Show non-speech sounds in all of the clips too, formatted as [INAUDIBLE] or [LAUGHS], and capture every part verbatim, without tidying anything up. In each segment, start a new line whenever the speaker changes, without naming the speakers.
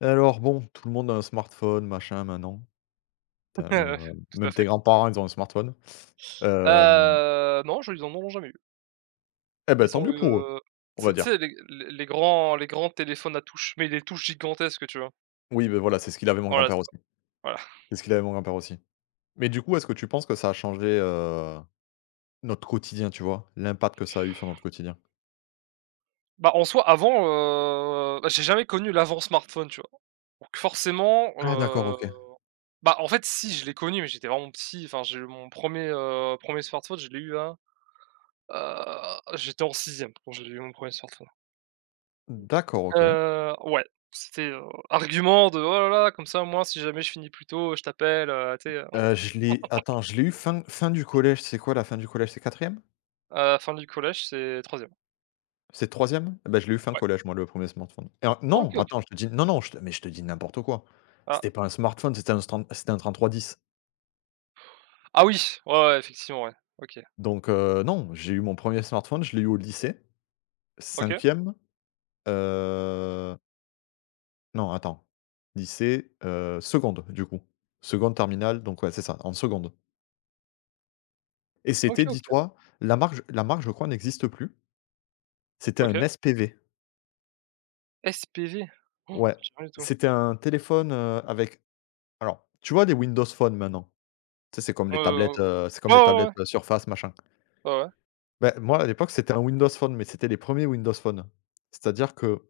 Alors bon, tout le monde a un smartphone, machin, maintenant.
[LAUGHS]
T'as même,
Heu,
heu,
tout à
même tes
fait.
grands-parents, ils ont un smartphone. Hem
Heu, non, je ils en auront jamais eu.
Et bah,
Ils
tant
ont
mieux
eu,
pour eux,
heu,
on
tu sais
va
tu
dire.
sais les les les grands les grands téléphones à touches, mais les touches gigantesques, tu vois?
Oui, ben voilà, c'est ce qu'il avait mon
Voilà,
grand-père
c'est
aussi.
ça, voilà.
C'est ce qu'il avait mon grand-père aussi. Mais du coup, est-ce que tu penses que ça a changé, heu, notre quotidien, tu vois? L'impact que ça a eu sur notre quotidien?
Bah, en soi, avant, heu, bah, j'ai jamais connu l'avant-smartphone, tu vois? Donc forcément,
Ah d'accord,
heu,
OK.
bah, en fait, si, je l'ai connu, mais j'étais vraiment petit. Enfin, j'ai eu mon premier er heu, un smartphone, je l'ai eu à, heu, j'étais en sixième quand j'ai eu mon premier smartphone.
D'accord, OK.
Heu, ouais, c'était, heu, argument de: «Oh là là, comme ça, moi, si jamais je finis plus tôt, je t'appelle», heu, tu sais, heu
Heu, je l'ai attends, je l'ai eu fin fin du collège, c'est quoi la fin du collège? C'est quatrième.
Heu, fin du collège, c'est troisième.
C'est troisième? Bah, je l'ai eu fin
Ouais.
collège moi le premier smartphone et en
OK,
non,
OK.
attends, je te dis non, non, je te mais je te dis n'importe quoi.
Ah,
C'était pas un smartphone, c'était un stand c'était un trente-trois dix.
ah oui, ouais, ouais, effectivement, ouais. OK.
Donc heu, non, j'ai eu mon premier smartphone, je l'ai eu au lycée,
OK.
cinquième. E non, attends, lycée, heu, seconde du coup, seconde terminale, donc ouais, c'est ça, en seconde. Et
OK,
c'était
OK.
dis-toi, la marque la marque je crois n'existe plus, c'était un
OK.
S P V.
SPV? Ça me
Ouais,
dit rien du tout.
c'était un téléphone, heu, avec alors, tu vois les Windows Phone maintenant? Tu sais, c'est comme les
Heu,
tablettes, heu, c'est
ouais,
comme les
ouais,
tablettes,
ouais.
heu, Surface, machin.
Ouais, ouais.
Ben moi, à l'époque, c'était un Windows Phone, mais c'était les premiers Windows Phone. C'est-à-dire que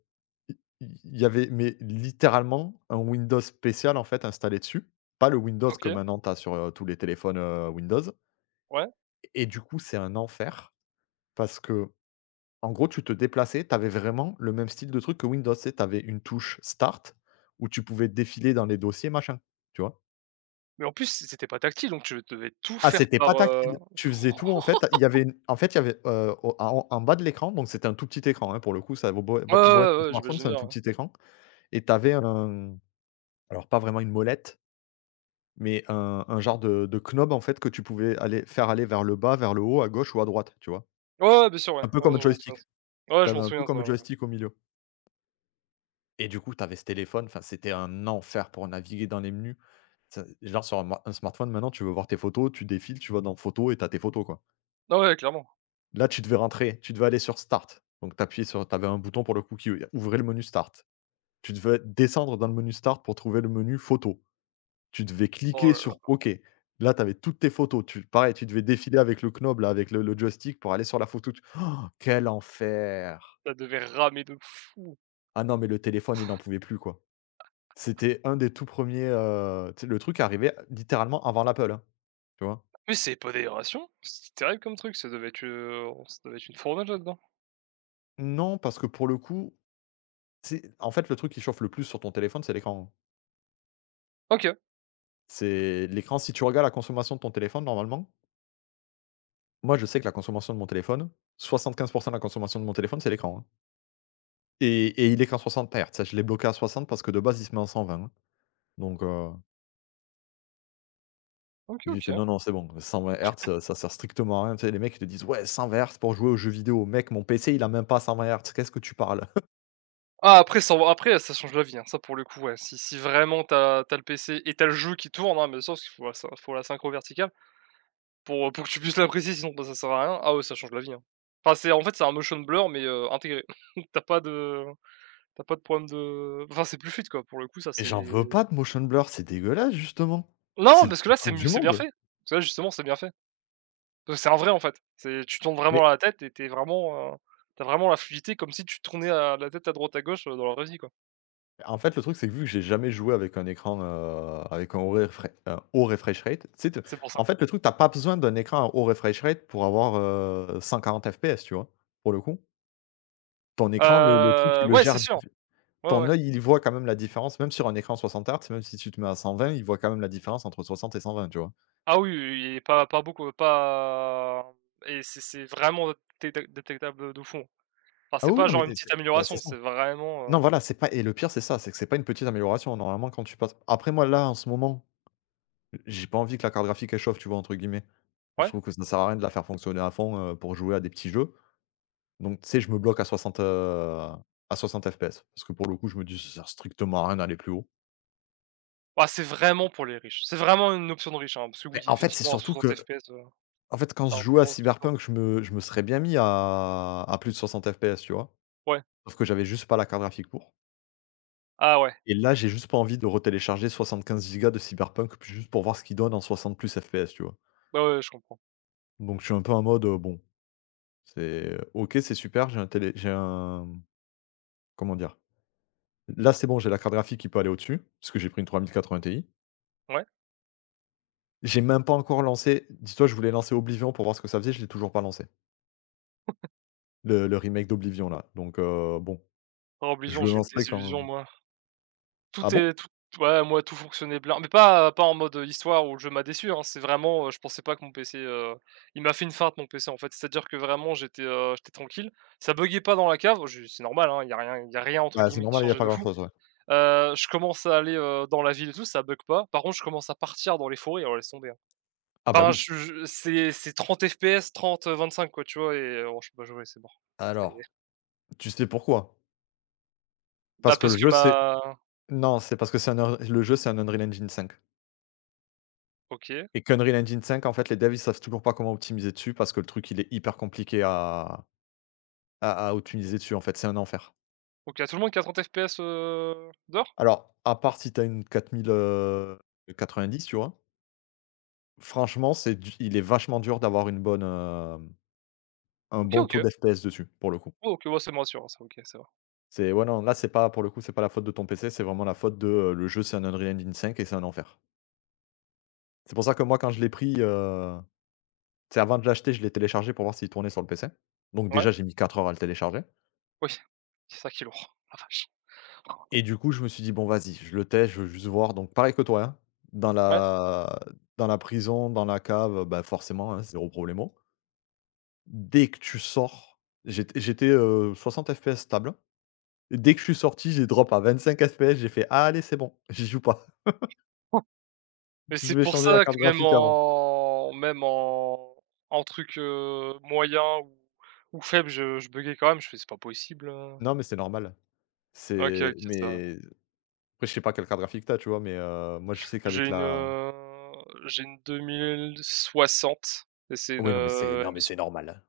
i il y avait mais littéralement un Windows spécial, en fait, installé dessus. Pas le Windows que
OK,
maintenant tu as sur, heu, tous les téléphones, heu, Windows.
ouais.
Et du coup, c'est un enfer parce que en gros, tu te déplaçais, tu avais vraiment le même style de truc que Windows, tu tu avais une touche Start où tu pouvais défiler dans les dossiers, machin, tu vois?
Mais en plus, c'était pas tactile, donc tu devais tout
Ah,
faire
c'était pas
par, heu
tactile. Tu faisais tout en fait. Il y avait une en fait, il y avait, heu, au en en bas de l'écran, donc c'était un tout petit écran, hein, pour le coup, ça vaut beau
ouais, ouais,
beau être un
ouais, ouais,
smartphone,
j'imagine
c'est un
bien,
tout
ouais.
petit écran. Et tu avais un alors pas vraiment une molette, mais un un genre de de knob en fait que tu pouvais aller faire aller vers le bas, vers le haut, à gauche ou à droite, tu vois?
Ouais, ouais, bien sûr,
Un
ouais.
peu
Ouais,
comme
je
un
m'en souviens
joystick.
ça. Ouais,
Tu
je
avais
m'en
un peu
souviens ça,
comme un
ouais.
joystick au milieu et du coup, tu avais ce téléphone, enfin, c'était un enfer pour naviguer dans les menus. Ça genre sur un ma un smartphone maintenant, tu veux voir tes photos, tu défiles, tu vas dans photos et t'as tes photos, quoi.
Ah ouais, clairement.
Là, tu devais rentrer, tu devais aller sur Start. Donc, tu sur t'avais un bouton pour le coup qui ouvrait le menu Start. Tu devais descendre dans le menu Start pour trouver le menu Photos. Tu devais
Oh
cliquer
là là,
sur OK. Là, tu avais toutes tes photos. Tu pareil, tu devais défiler avec le knob, là, avec le le joystick pour aller sur la photo. Tu- oh, quel enfer!
ça devait ramer de fou.
Ah non, mais le téléphone, il n'en pouvait plus, quoi. C'était un des tout premiers, heu, tu sais, le truc arrivait littéralement avant l'Apple, hein, tu vois?
Mais c'est pas des rations? C'est terrible comme truc, ça devait être, heu, ça devait être une fournaise là-dedans.
Non, parce que pour le coup, c'est en fait, le truc qui chauffe le plus sur ton téléphone, c'est l'écran, hein.
OK.
C'est l'écran, si tu regardes la consommation de ton téléphone, normalement, moi, je sais que la consommation de mon téléphone, soixante-quinze de la consommation de mon téléphone, c'est l'écran, hein. Et et il est qu'en soixante hertz, hein. Je l'ai bloqué à soixante parce que de base, il se met en cent vingt, hein. Donc heu,
OK,
j'ai fait:
OK.
«Non, non, c'est bon, cent vingt hertz, heu, ça ça sert strictement à rien». Tu sais, les mecs, ils te disent: «Ouais, cent vingt hertz pour jouer aux jeux vidéo». Mec, mon P C, il a même pas cent vingt hertz, qu'est-ce que tu parles? [LAUGHS]
Ah, après ça après ça change la vie, hein, ça pour le coup, ouais. Si si vraiment t'as as tu as le P C et t'as le jeu qui tourne, hein, mais sauf qu'il faut la syn faut la synchro verticale pour, euh, pour que tu puisses l'apprécier sinon, bah, ça sert à rien. Ah ouais, ça change la vie, hein. Enfin, c'est en fait c'est un motion blur mais, heu, intégré. [LAUGHS] t'as pas de t'as pas de problème de enfin c'est plus fluide quoi, pour le coup ça
Mais
c'est...
j'en veux pas de motion blur, c'est dégueulasse, justement. C'est
Non,
le
parce que
pire
là c'est
truc
mieux,
du
c'est bien
monde.
fait. Parce que là justement c'est bien fait. Parce que c'est un vrai en fait. C'est Tu tournes vraiment
Mais
la tête et t'es vraiment, heu, tu vraiment la fluidité comme si tu tournais, heu, la tête à droite à gauche, heu, dans la vraie vie quoi.
en fait, le truc, c'est que vu que j'ai jamais joué avec un écran, heu, avec un haut refre un haut refresh rate, tu sais, te
C'est pour
en
ça.
fait, le truc, t'as pas besoin d'un écran à haut refresh rate pour avoir, heu, cent quarante F P S, tu vois? Pour le coup. Ton écran, le le truc, il
Heu,
le
ouais, c'est
gère
sûr.
diff
Ouais,
ton
ouais.
œil, il voit quand même la différence, même sur un écran soixante hertz, même si tu te mets à cent vingt, il voit quand même la différence entre soixante et cent vingt. Tu vois?
Ah oui, oui, oui et pas pas beaucoup, pas et c'est c'est vraiment détecta détectable de fond. Enfin,
Ah
c'est
oui, oui,
pas
non, mais
genre une
c'est
petite
bah, c'est
amélioration,
ça.
c'est
Non,
vraiment, heu
voilà, c'est pas et le pire, c'est ça, c'est que c'est pas une petite amélioration. Normalement, quand tu passes après moi, là, en ce moment j'ai pas envie que la carte graphique elle «chauffe», tu vois? Entre guillemets. Je
ouais?
trouve que ça sert à rien de la faire fonctionner à fond, heu, pour jouer à des petits jeux. Donc tu sais, je me bloque à soixante heu, à soixante F P S. Parce que pour le coup, je me dis: «Ça sert strictement à rien d'aller plus haut».
Ah, c'est vraiment pour les riches. C'est vraiment une option de riche, hein, parce que
Mais
oui,
en fait, c'est
effectivement, à
surtout
soixante
que
F P S, heu,
en fait, quand
ça
je jouais à
influence. Non,
Cyberpunk, je me je me serais bien mis à à plus de soixante F P S, tu vois?
ouais.
Sauf que j'avais juste pas la carte graphique pour.
Ah ouais,
Et là, j'ai juste pas envie de retélécharger quinze gigas de Cyberpunk, puis juste pour voir ce qu'il donne en soixante plus F P S, tu vois?
bah, ouais, je comprends.
Donc je suis un peu en mode, heu, bon, c'est OK, c'est super, j'ai un télé j'ai un comment dire? Là, c'est bon, j'ai la carte graphique qui peut aller au-dessus, parce que j'ai pris une trois mille quatre-vingts Ti.
Ouais?
J'ai même pas encore lancé dis-toi, je voulais lancer Oblivion pour voir ce que ça faisait, je l'ai toujours pas lancé. Le le remake d'Oblivion là, donc heu, bon,
Par
je
illusion,
le
j'ai une
lancerai
désillusion,
quand
moi.
ah
Tout
bon?
est tout Ouais, moi, tout fonctionnait blin mais pas pas en mode, heu, histoire où le jeu m'a déçu, hein. C'est vraiment, heu, je pensais pas que mon P C, heu, il m'a fait une feinte mon P C, en fait. C'est-à-dire que vraiment j'étais, heu, j'étais tranquille, ça buggait pas dans la cave, je c'est normal, hein, il y a rien il y a rien entre
Bah, c'est
guillemets qui
normal, il y a
«changeait
pas
de fou».
grand-chose, ouais.
Heu, je commence à aller, heu, dans la ville et tout, ça bug pas. Par contre, je commence à partir dans les forêts, alors laisse tomber, hein.
Ah bah,
Enfin,
oui.
je je c'est c'est trente F P S, trente heu, cinq quoi, tu vois? Et oh, je peux pas jouer, c'est mort. C'est,
Alors, tu sais pourquoi?
bah,
Parce que
parce
le
que
jeu, c'est
ma...
non, c'est parce que c'est un un le jeu, c'est un Unreal Engine cinq
OK.
et qu'Unreal Engine cinq, en fait, les devs, ils savent toujours pas comment optimiser dessus parce que le truc, il est hyper compliqué à à à optimiser dessus, en fait, c'est un enfer.
OK, à tout le monde qui a trente F P S, heu, dehors?
Alors, à part si t'as une quatre mille quatre-vingt-dix, tu vois? Franchement, c'est du il est vachement dur d'avoir une bonne, hem, un
OK,
bon taux
OK.
d'F P S dessus, pour le coup.
Oh, OK, ouais, ça me rassure, ça, OK, ça va.
C'est ouais, non, là, c'est pas pour le coup, c'est pas la faute de ton P C, c'est vraiment la faute de, heu, le jeu, c'est un Unreal Engine cinq et c'est un enfer. C'est pour ça que moi, quand je l'ai pris, heu, tu avant de l'acheter, je l'ai téléchargé pour voir s'il tournait sur le P C. Donc
Ouais,
déjà, j'ai mis quatre heures à le télécharger
oui, [LAUGHS] c'est ça qui est lourd, [LAUGHS] la vache.
et du coup, je me suis dit: «Bon, vas-y, je le teste, je veux juste voir». Donc pareil que toi, hein, dans
Ouais,
la dans la prison, dans la cave, bah, forcément, hein, zéro problemo. Dès que tu sors, j'étais j'étais, heu, soixante F P S stable. Dès que je suis sorti, j'ai drop à vingt-cinq F P S, j'ai fait: ah, «Allez, c'est bon, [LAUGHS] j'y joue pas. [LAUGHS]
mais c'est
Je vais
pour
changer la
ça que
carte
même
graphique avant».
en même en en truc, heu, moyen ou ou faible, je je buggais quand même, je fais: «C'est pas possible, heu».
Non, mais c'est normal.
OK,
C'est
OK, ça va.
mais après, je sais pas quelle carte graphique t'as, tu vois? Mais, heu, moi, je sais
J'ai
qu'avec
une,
la
heu, j'ai une deux mille soixante et c'est une,
oui, non, mais c'est
heu,
non, mais
M S I.
c'est normal.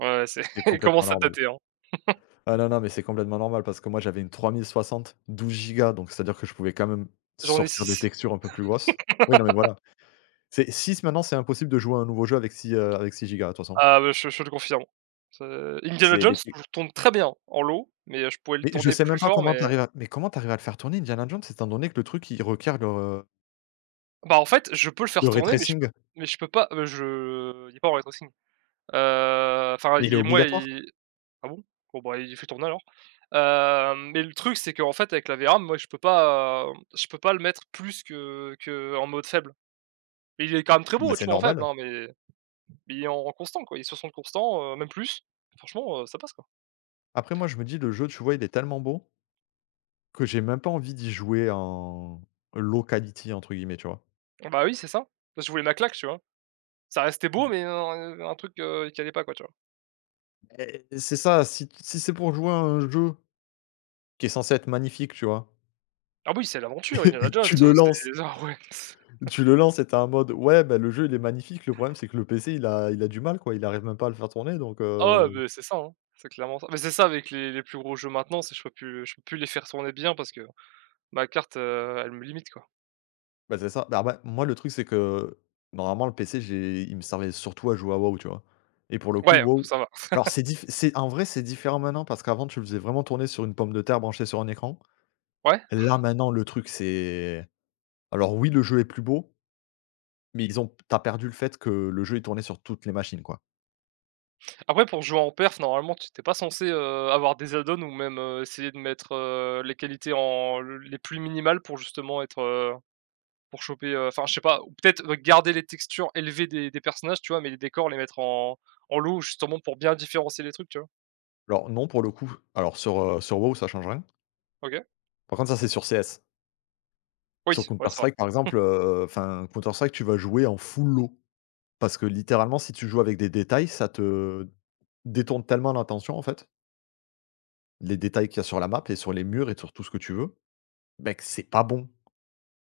Ouais, c'est
C'est
[LAUGHS] elle
complètement
commence à
normal.
dater, hein.
Ah non, non, mais c'est complètement normal parce que moi, j'avais une trois mille soixante, douze gigas, donc c'est-à-dire que je pouvais quand même
J'en ai
sortir des
six.
textures un peu plus grosses. Oui, non, mais voilà. C'est six maintenant, c'est impossible de jouer à un nouveau jeu avec six heu, avec six gigas, de toute façon.
Ah bah, je je le confirme. C'est Indiana
C'est
Jones,
les
je le tourne très bien en low, mais je pouvais le
mais je
tourner
sais
plus
même pas
fort,
comment tu
mais...
arrives à mais comment tu arrives à le faire tourner Indiana Jones, étant donné que le truc il requiert le, heu,
Bah, en fait, je peux le faire
le ray
tourner, mais je peux
tracing?
mais je peux pas, heu, je il est pas en rétro-signe. Enfin,
Mais il
il
est
est moi
obligatoire?
il ah bon? Bon, bah, il fait tourner alors. Hem, mais le truc, c'est qu'en fait, avec la vram, moi, je peux pas, hem, je peux pas le mettre plus que que en mode faible. Il est quand même très
Bah,
beau, tu
c'est
vois, en faible,
normal.
hein, mais mais il est en constant, quoi. Il est sur son constant, heu, même plus. Franchement, heu, ça passe, quoi.
Après moi je me dis: «Le jeu, tu vois, il est tellement beau que j'ai même pas envie d'y jouer en low quality» entre guillemets, tu vois?
Ah, bah, oui, c'est ça. Je voulais ma claque, tu vois? Ça restait beau, mais un un truc, heu, qui allait pas, quoi, tu vois?
Et c'est ça, si t si c'est pour jouer à un jeu qui est censé être magnifique, tu vois?
Ah oui, c'est l'aventure, Indiana
[LAUGHS]
Jones,
Tu
heu,
le
c'est
lances
[LAUGHS] ah ouais.
tu le lances et tu es en mode: «Ouais, bah, le jeu il est magnifique», le problème c'est que le P C il a il a du mal quoi, il arrive même pas à le faire tourner donc
Ah ouais,
heu
beh, c'est ça, hein. C'est clairement ça. Mais c'est ça avec les les plus gros jeux maintenant, c'est que je peux plus je peux plus les faire tourner bien parce que ma carte, heu, elle me limite, quoi.
bah, c'est ça. Bah, ouais, moi, le truc, c'est que normalement, le P C, j'ai il me servait surtout à jouer à WoW, tu vois? Et pour le coup,
Ouais,
WoW
ça va.
alors c'est diff c'est en vrai, c'est différent maintenant parce qu'avant, tu le faisais vraiment tourner sur une pomme de terre branchée sur un écran.
Ouais.
Là, maintenant, le truc, c'est alors oui, le jeu est plus beau, mais ils ont t'as perdu le fait que le jeu est tourné sur toutes les machines, quoi.
Après, pour jouer en perf, normalement, tu t'es pas censé, heu, avoir des add-ons ou même, heu, essayer de mettre, heu, les qualités en le les plus minimales pour justement être, heu, pour choper, heu, enfin je sais pas, ou peut-être euh, garder les textures élevées des des personnages, tu vois? Mais les décors, les mettre en en low justement pour bien différencier les trucs, tu vois?
Alors non, pour le coup, alors sur, heu, sur WoW, ça change rien.
OK.
Par contre, ça, c'est sur C S. Sur
Oui, ouais,
Counter
c'est vrai.
Strike, par
[LAUGHS]
exemple, heu, enfin, Counter Strike, tu vas jouer en full-low. Parce que littéralement, si tu joues avec des détails, ça te détourne tellement l'attention, en fait, les détails qu'il y a sur la map et sur les murs et sur tout ce que tu veux, ben que c'est pas bon.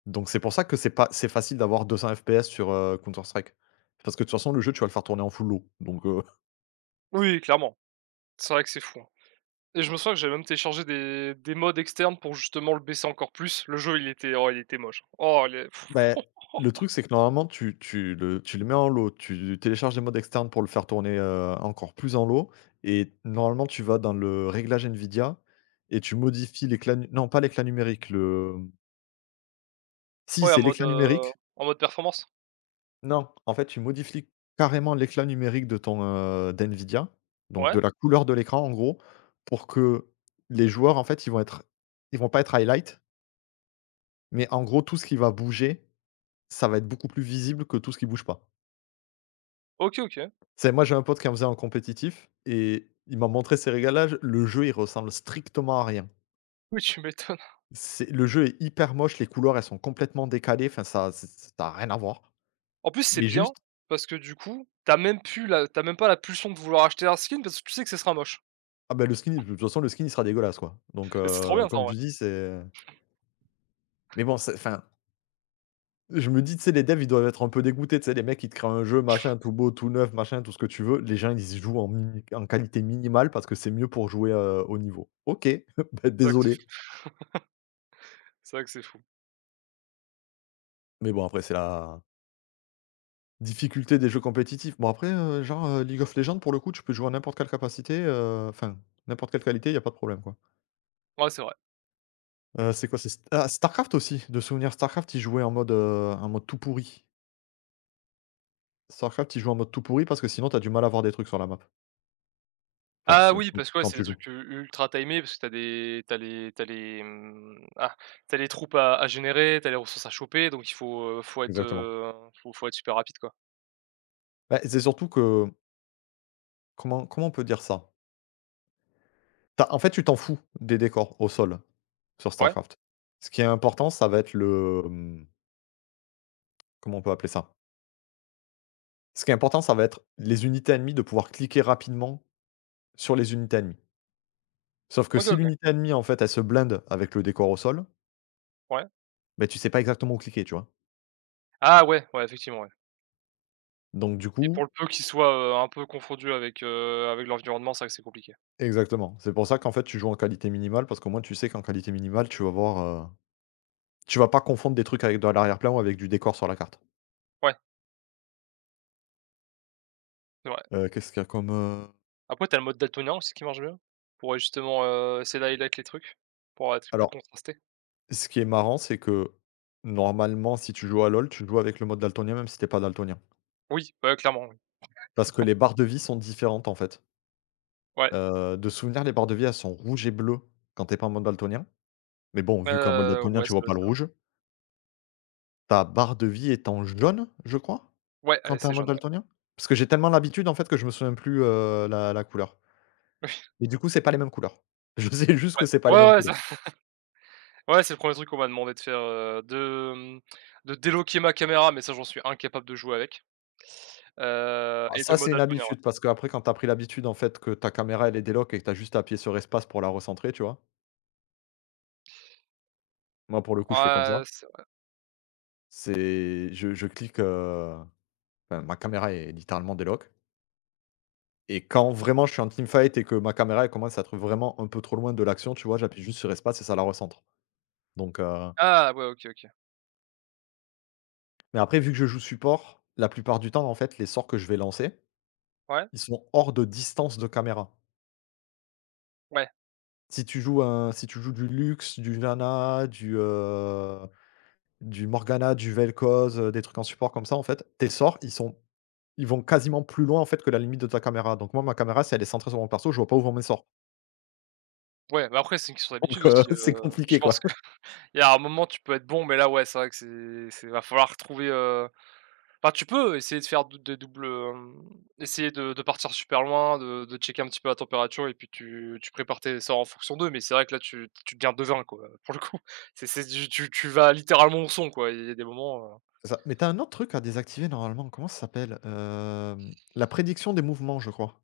Donc c'est pour ça que c'est pas c'est facile d'avoir deux cents F P S sur, heu, Counter Strike. Parce que de toute façon, le jeu, tu vas le faire tourner en full low, donc heu,
Oui, clairement. C'est vrai que c'est fou, hein. Et je me souviens que j'avais même téléchargé des des mods externes pour justement le baisser encore plus. Le jeu, il était, oh, il était moche. Oh, les...
bah,
[LAUGHS]
[LAUGHS] le truc, c'est que normalement, tu tu le tu le mets en low, tu télécharges des mods externes pour le faire tourner, heu, encore plus en low et normalement, tu vas dans le réglage Nvidia et tu modifies l'éclat nu non, pas l'éclat numérique, le si,
Ouais, en
c'est
mode,
l'éclat
heu,
numérique.
en mode performance?
Non, en fait, tu modifies carrément l'éclat numérique de ton, heu, d'NVIDIA, donc
Ouais,
de la couleur de l'écran, en gros, pour que les joueurs, en fait, ils vont être ils vont pas être highlight, mais en gros, tout ce qui va bouger, ça va être beaucoup plus visible que tout ce qui bouge pas.
OK, OK.
C'est Moi, j'ai un pote qui en faisait en compétitif et il m'a montré ses régalages. Le jeu, il ressemble strictement à rien.
Oui, tu m'étonnes.
C'est Le jeu est hyper moche, les couleurs, elles sont complètement décalées, enfin, ça c ça a rien à voir,
En plus, c'est
mais
bien
juste
parce que du coup, t'as même plus la t'as même pas la pulsion de vouloir acheter un skin parce que tu sais que ce sera moche
ah, ben le skin, de toute façon, le skin, il sera dégueulasse, quoi, donc
et c'est trop
heu,
bien ça en
comme
vrai.
tu dis, c'est. Mais bon, c'est enfin, je me dis, tu sais, les devs, ils doivent être un peu dégoûtés, tu sais, les mecs, ils te créent un jeu, machin, tout beau, tout neuf, machin, tout ce que tu veux. Les gens, ils y jouent en mini en qualité minimale parce que c'est mieux pour jouer, heu, haut niveau. OK, [LAUGHS] bah,
C'est vrai que c'est
désolé.
c'est ça que c'est fou.
Mais bon, après, c'est la difficulté des jeux compétitifs. Bon, après, heu, genre, heu, League of Legends, pour le coup, tu peux jouer à n'importe quelle capacité, heu, enfin, n'importe quelle qualité, il y a pas de problème, quoi.
Ouais, c'est vrai.
Heu, c'est quoi? C'est St Ah, Starcraft aussi, de souvenir, Starcraft, ils jouaient en mode, heu, en mode tout pourri. Starcraft, ils jouent en mode tout pourri parce que sinon, t'as du mal à voir des trucs sur la map. Enfin,
Ah
ce
oui, parce que, ouais,
quand
c'est des
tu joues.
trucs u ultra timés parce que t'as des t'as les t'as les, mmh, ah, tu les troupes à à générer, t'as les ressources à choper, donc il faut, heu, faut être,
Exactement.
heu, faut faut être super rapide, quoi.
Bah, c'est surtout que comment comment on peut dire ça? Tu En fait, tu t'en fous des décors au sol sur
Ouais,
StarCraft. Ce qui est important, ça va être le, hem, comment on peut appeler ça? Ce qui est important, ça va être les unités ennemies, de pouvoir cliquer rapidement sur les unités ennemies. Sauf que
OK,
si
OK,
l'unité ennemie, en fait, elle se blinde avec le décor au sol,
ouais.
beh, tu sais pas exactement où cliquer, tu vois?
Ah ouais, ouais, effectivement, ouais,
Donc du
et pour
coup
le peu qu'ils soient, heu, un peu confondus avec, heu, avec l'environnement, c'est vrai que c'est compliqué.
exactement. C'est pour ça qu'en fait, tu joues en qualité minimale parce qu'au moins tu sais qu'en qualité minimale, tu vas voir, heu, tu vas pas confondre des trucs avec de l'arrière-plan ou avec du décor sur la carte.
Ouais, c'est vrai.
Heu, qu'est-ce qu'il y a comme, heu
Après, t'as le mode daltonien aussi qui marche bien, pour, heu, justement, heu, essayer d'highlight les trucs, pour être plus
Alors,
contrasté.
ce qui est marrant, c'est que normalement, si tu joues à LoL, tu joues avec le mode daltonien, même si t'es pas daltonien.
Oui, ouais, clairement, oui.
Parce que les barres de vie sont différentes, en fait.
Ouais,
Heu, de souvenir, les barres de vie, elles sont rouges et bleues quand t'es pas en mode daltonien. Mais bon, vu qu'en mode
heu,
daltonien,
ouais,
tu
ça
vois
doit
pas
être
le
ça, ouais.
rouge. Ta barre de vie est en jaune, je crois,
Ouais,
quand
allez,
t'es
c'est
en mode
jaune, ouais.
daltonien? Parce que j'ai tellement l'habitude, en fait, que je me souviens plus, heu, la la couleur.
[LAUGHS]
Mais du coup, c'est pas les mêmes couleurs. [LAUGHS] Je sais juste
Ouais.
que c'est pas
Ouais,
les mêmes
ouais, ouais,
couleurs.
ouais, c'est le premier truc qu'on m'a demandé de faire, heu, de, mmh, de déloquer ma caméra, mais ça j'en suis incapable de jouer avec, heu
Ah,
et de
ça, c'est
mode
une
altonien, ouais.
habitude, parce qu'après, quand t'as pris l'habitude, en fait, que ta caméra, elle est déloc et que tu juste à appuyer sur espace pour la recentrer, tu vois? Moi, pour le coup, je fais comme ça.
Ah, c'est vrai.
C'est je je clique, heu, enfin, ma caméra est littéralement déloc et quand vraiment je suis en teamfight et que ma caméra, elle commence à être vraiment un peu trop loin de l'action, tu vois? J'appuie juste sur espace et ça la recentre. Donc heu,
Ah ouais, OK, OK.
mais après vu que je joue support, la plupart du temps, en fait, les sorts que je vais lancer,
Ouais,
ils sont hors de distance de caméra.
ouais,
Si tu joues un si tu joues du Lux, du Lana, du, heu, du Morgana, du Vel'Koz, heu, des trucs en support comme ça, en fait, tes sorts, ils sont. Ils vont quasiment plus loin, en fait, que la limite de ta caméra. Donc moi, ma caméra, si elle est centrée sur mon perso, je vois pas où vont mes sorts.
ouais, mais après c'est une question d'habitude
Donc heu,
aussi,
[LAUGHS] c'est
heu, je
compliqué, quoi.
pense qu'il [LAUGHS] y a un moment tu peux être bon, mais là, ouais, c'est vrai que c'est c'est va falloir trouver. Enfin, tu peux essayer de faire dou des doubles, hem, essayer de de partir super loin, de de checker un petit peu la température et puis tu tu prépares tes sorts en fonction d'eux, mais c'est vrai que là, tu tu deviens devin, quoi, [LAUGHS] pour le coup. [LAUGHS] C'est c'est du tu tu vas littéralement au son, quoi, il y a des moments,
C'est ça. Mais t'as un autre truc à désactiver normalement, comment ça s'appelle? Hem, la prédiction des mouvements, je crois.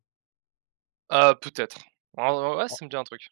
heu heu, peut-être. Ouais, ouais, ouais, ça me dit un truc.